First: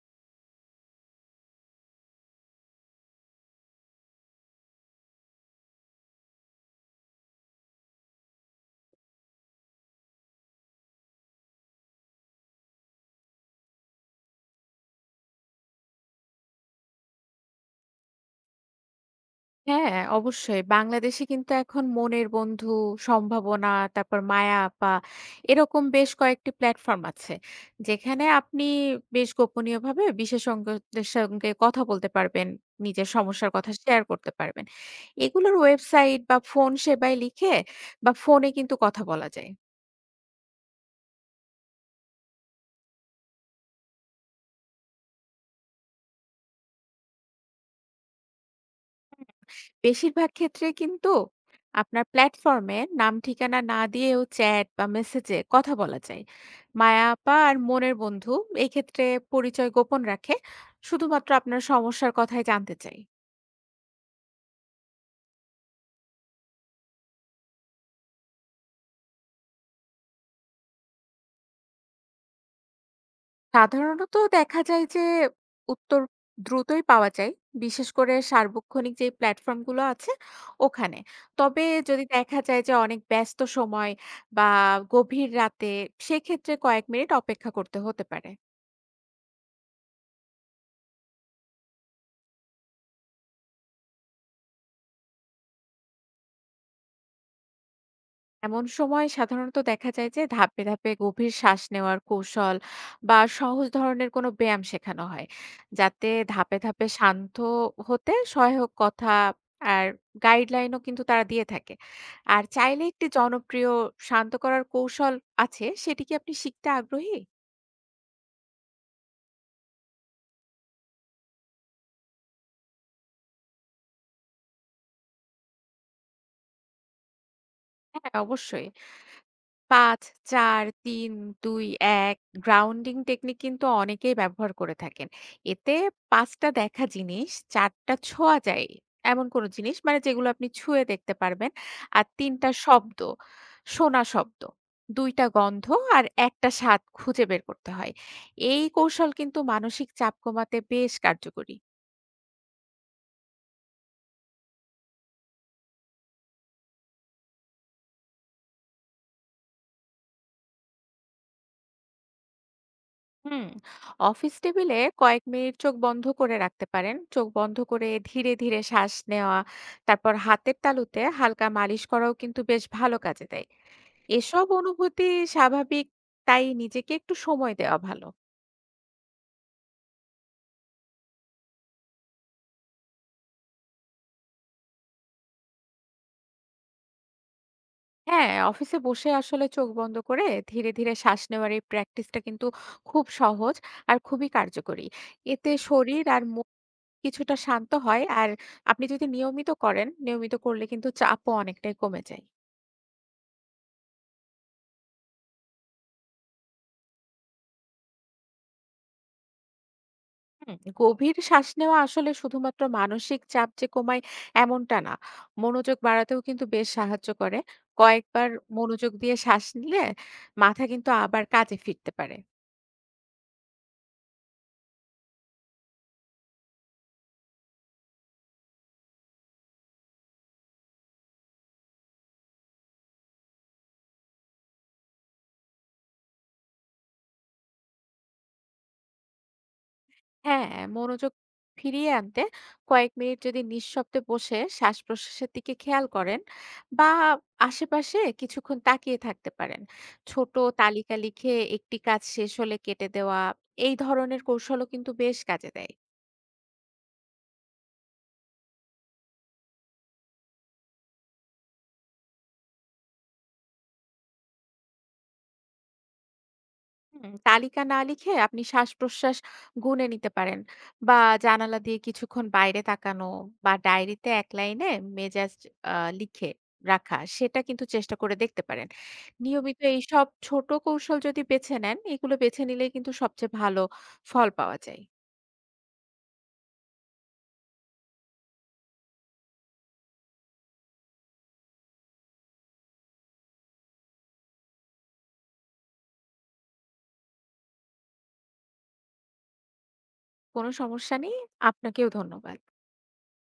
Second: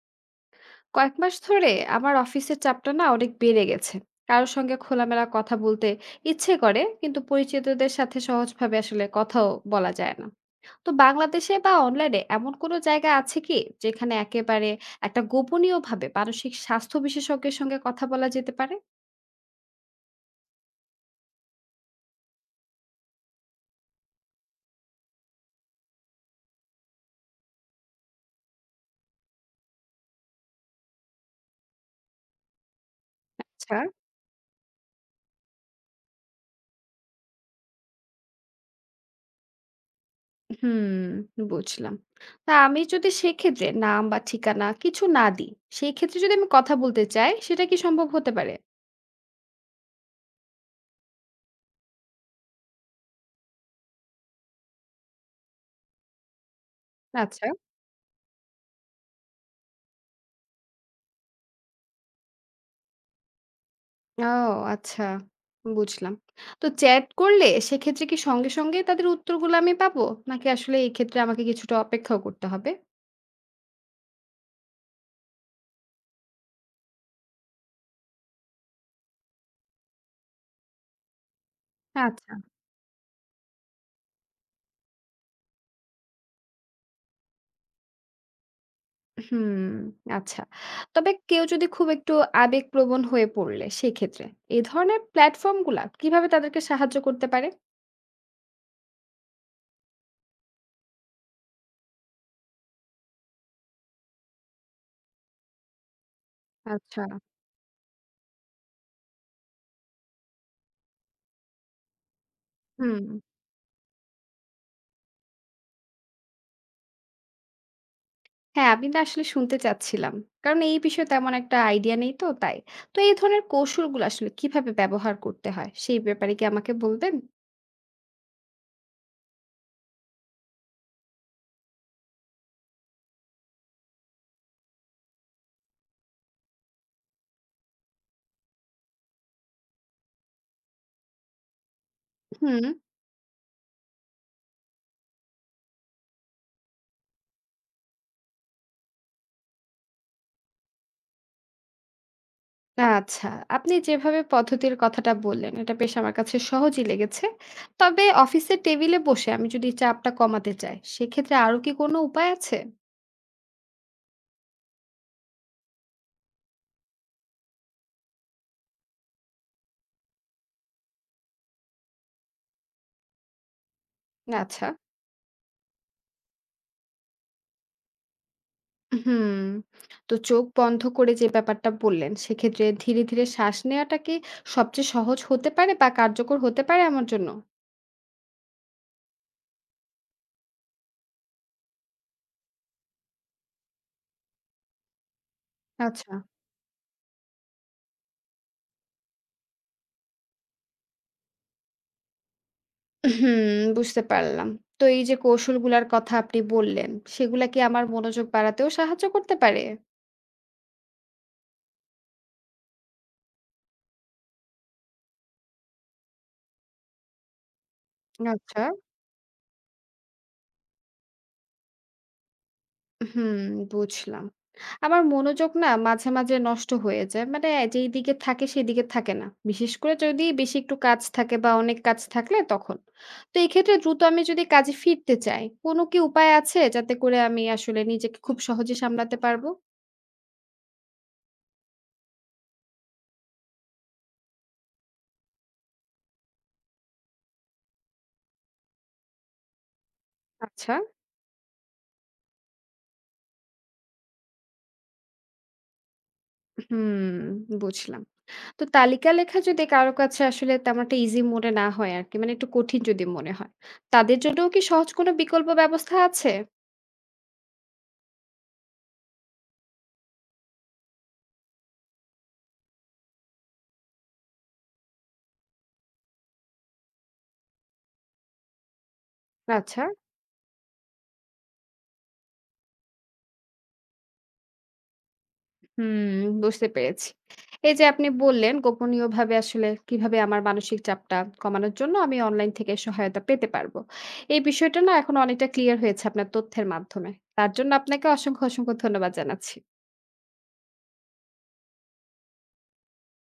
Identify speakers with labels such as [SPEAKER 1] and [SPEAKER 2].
[SPEAKER 1] কয়েক মাস ধরে আমার অফিসের চাপটা না অনেক বেড়ে গেছে। কারোর সঙ্গে খোলামেলা কথা বলতে ইচ্ছে করে, কিন্তু পরিচিতদের সাথে সহজভাবে আসলে কথাও বলা যায় না। তো বাংলাদেশে বা অনলাইনে এমন কোনো জায়গা আছে কি যেখানে একেবারে একটা গোপনীয় ভাবে মানসিক স্বাস্থ্য বিশেষজ্ঞের সঙ্গে কথা বলা যেতে পারে?
[SPEAKER 2] হ্যাঁ, অবশ্যই। বাংলাদেশে কিন্তু এখন মনের বন্ধু, সম্ভাবনা, তারপর মায়া আপা এরকম বেশ কয়েকটি প্ল্যাটফর্ম আছে। যেখানে আপনি বেশ গোপনীয়ভাবে বিশেষজ্ঞদের সঙ্গে কথা বলতে পারবেন। নিজের সমস্যার কথা
[SPEAKER 1] আচ্ছা।
[SPEAKER 2] শেয়ার করতে পারবেন। এগুলোর ওয়েবসাইট বা ফোন সেবায় লিখে বা ফোনে কিন্তু কথা বলা যায়।
[SPEAKER 1] হুম, বুঝলাম। তা আমি যদি সেক্ষেত্রে নাম বা ঠিকানা কিছু না দিই, সেই ক্ষেত্রে যদি আমি কথা বলতে চাই সেটা কি সম্ভব হতে পারে?
[SPEAKER 2] বেশিরভাগ ক্ষেত্রে কিন্তু আপনার প্ল্যাটফর্মে নাম ঠিকানা না দিয়েও চ্যাট বা মেসেজে কথা বলা যায়, মায়াপা
[SPEAKER 1] আচ্ছা।
[SPEAKER 2] আর মনের বন্ধু এই ক্ষেত্রে পরিচয় গোপন রাখে, শুধুমাত্র আপনার সমস্যার কথাই জানতে চাই।
[SPEAKER 1] ও, আচ্ছা, বুঝলাম। তো চ্যাট করলে সেক্ষেত্রে কি সঙ্গে সঙ্গে তাদের উত্তরগুলো আমি পাবো? নাকি আসলে এই ক্ষেত্রে আমাকে কিছুটা অপেক্ষাও করতে হবে?
[SPEAKER 2] সাধারণত দেখা যায় যে উত্তর দ্রুতই পাওয়া যায়, বিশেষ করে সার্বক্ষণিক যে প্ল্যাটফর্মগুলো আছে ওখানে। তবে যদি
[SPEAKER 1] আচ্ছা।
[SPEAKER 2] দেখা যায় যে অনেক ব্যস্ত সময় বা গভীর রাতে, সেক্ষেত্রে কয়েক মিনিট অপেক্ষা করতে হতে পারে।
[SPEAKER 1] হুম, আচ্ছা। তবে কেউ যদি খুব একটু আবেগপ্রবণ হয়ে পড়লে সেক্ষেত্রে এই ধরনের প্ল্যাটফর্মগুলা কিভাবে তাদেরকে সাহায্য করতে পারে?
[SPEAKER 2] এমন সময় সাধারণত দেখা যায় যে ধাপে ধাপে গভীর শ্বাস নেওয়ার কৌশল বা সহজ ধরনের কোনো ব্যায়াম শেখানো হয়, যাতে ধাপে ধাপে
[SPEAKER 1] আচ্ছা।
[SPEAKER 2] শান্ত হতে সহায়ক কথা আর গাইডলাইনও কিন্তু তারা দিয়ে থাকে। আর চাইলে
[SPEAKER 1] হুম।
[SPEAKER 2] একটি জনপ্রিয় শান্ত করার কৌশল আছে, সেটি কি আপনি শিখতে আগ্রহী?
[SPEAKER 1] হ্যাঁ, আমি না আসলে শুনতে চাচ্ছিলাম। কারণ এই বিষয়ে তেমন একটা আইডিয়া নেই তো তাই। তো এই ধরনের কৌশলগুলো আসলে কিভাবে ব্যবহার করতে হয় সেই ব্যাপারে কি আমাকে বলবেন?
[SPEAKER 2] হ্যাঁ, অবশ্যই। ৫, ৪, ৩, ২, ১ গ্রাউন্ডিং টেকনিক কিন্তু অনেকেই ব্যবহার করে থাকেন। এতে ৫টা টা দেখা জিনিস, ৪টা টা ছোঁয়া যায় এমন কোনো জিনিস, মানে যেগুলো আপনি ছুঁয়ে দেখতে পারবেন। আর ৩টা টা
[SPEAKER 1] হুম।
[SPEAKER 2] শব্দ, শোনা শব্দ, ২টা টা গন্ধ আর ১টা টা স্বাদ খুঁজে বের করতে হয়। এই কৌশল কিন্তু মানসিক চাপ কমাতে বেশ কার্যকরী।
[SPEAKER 1] আচ্ছা, আপনি যেভাবে পদ্ধতির কথাটা বললেন, এটা বেশ আমার কাছে সহজই লেগেছে। তবে অফিসের টেবিলে বসে আমি যদি চাপটা কমাতে চাই, সেক্ষেত্রে আরো কি কোনো উপায় আছে?
[SPEAKER 2] হুম, অফিস টেবিলে কয়েক মিনিট চোখ বন্ধ করে রাখতে পারেন। চোখ বন্ধ করে ধীরে ধীরে শ্বাস নেওয়া, তারপর হাতের তালুতে হালকা মালিশ করাও কিন্তু বেশ ভালো কাজে দেয়। এসব
[SPEAKER 1] আচ্ছা।
[SPEAKER 2] অনুভূতি স্বাভাবিক, তাই নিজেকে একটু সময় দেওয়া ভালো।
[SPEAKER 1] হুম। তো চোখ বন্ধ করে যে ব্যাপারটা বললেন, সেক্ষেত্রে ধীরে ধীরে শ্বাস নেওয়াটা কি সবচেয়ে সহজ হতে পারে বা কার্যকর হতে পারে আমার জন্য?
[SPEAKER 2] হ্যাঁ, অফিসে বসে আসলে চোখ বন্ধ করে ধীরে ধীরে শ্বাস নেওয়ার এই প্র্যাকটিসটা কিন্তু খুব সহজ আর খুবই কার্যকরী। এতে শরীর
[SPEAKER 1] আচ্ছা।
[SPEAKER 2] আর মন কিছুটা শান্ত হয়, আর আপনি যদি নিয়মিত করেন, নিয়মিত করলে কিন্তু চাপও অনেকটাই কমে যায়।
[SPEAKER 1] হুম, বুঝতে পারলাম। তো এই যে কৌশলগুলার কথা আপনি বললেন, সেগুলা কি আমার মনোযোগ বাড়াতেও সাহায্য করতে পারে?
[SPEAKER 2] হুম, গভীর শ্বাস নেওয়া আসলে শুধুমাত্র মানসিক চাপ যে কমায় এমনটা না, মনোযোগ বাড়াতেও কিন্তু বেশ সাহায্য করে। কয়েকবার
[SPEAKER 1] আচ্ছা।
[SPEAKER 2] মনোযোগ দিয়ে শ্বাস নিলে মাথা কিন্তু আবার কাজে ফিরতে পারে।
[SPEAKER 1] হুম, বুঝলাম। আমার মনোযোগ না মাঝে মাঝে নষ্ট হয়ে যায়। মানে যেই দিকে থাকে সেদিকে থাকে না। বিশেষ করে যদি বেশি একটু কাজ থাকে বা অনেক কাজ থাকলে তখন। তো এক্ষেত্রে দ্রুত আমি যদি কাজে ফিরতে চাই, কোনো কি উপায় আছে যাতে করে আমি আসলে নিজেকে খুব সহজে সামলাতে পারবো?
[SPEAKER 2] হ্যাঁ, মনোযোগ ফিরিয়ে আনতে কয়েক মিনিট যদি নিঃশব্দে বসে শ্বাস প্রশ্বাসের দিকে খেয়াল করেন, বা আশেপাশে কিছুক্ষণ তাকিয়ে থাকতে পারেন। ছোট
[SPEAKER 1] আচ্ছা।
[SPEAKER 2] তালিকা লিখে একটি কাজ শেষ হলে কেটে দেওয়া, এই ধরনের কৌশলও কিন্তু বেশ কাজে দেয়।
[SPEAKER 1] হুম, বুঝলাম। তো তালিকা লেখা যদি কারো কাছে আসলে তেমন একটা ইজি মনে না হয় আরকি, মানে একটু কঠিন যদি মনে হয়, তাদের জন্যও কি সহজ কোনো বিকল্প ব্যবস্থা আছে?
[SPEAKER 2] হুম, তালিকা না লিখে আপনি শ্বাস-প্রশ্বাস গুনে নিতে পারেন, বা জানালা দিয়ে কিছুক্ষণ বাইরে তাকানো, বা ডায়েরিতে এক লাইনে মেজাজ লিখে রাখা, সেটা কিন্তু চেষ্টা করে দেখতে পারেন। নিয়মিত
[SPEAKER 1] আচ্ছা।
[SPEAKER 2] এইসব ছোট কৌশল যদি বেছে নেন, এগুলো বেছে নিলেই কিন্তু সবচেয়ে ভালো ফল পাওয়া যায়।
[SPEAKER 1] হুম, বুঝতে পেরেছি। এই যে আপনি বললেন গোপনীয়ভাবে আসলে কিভাবে আমার মানসিক চাপটা কমানোর জন্য আমি অনলাইন থেকে সহায়তা পেতে পারবো। এই বিষয়টা না এখন অনেকটা ক্লিয়ার হয়েছে আপনার তথ্যের মাধ্যমে। তার জন্য আপনাকে অসংখ্য, অসংখ্য ধন্যবাদ জানাচ্ছি।
[SPEAKER 2] কোনো সমস্যা নেই। আপনাকেও ধন্যবাদ।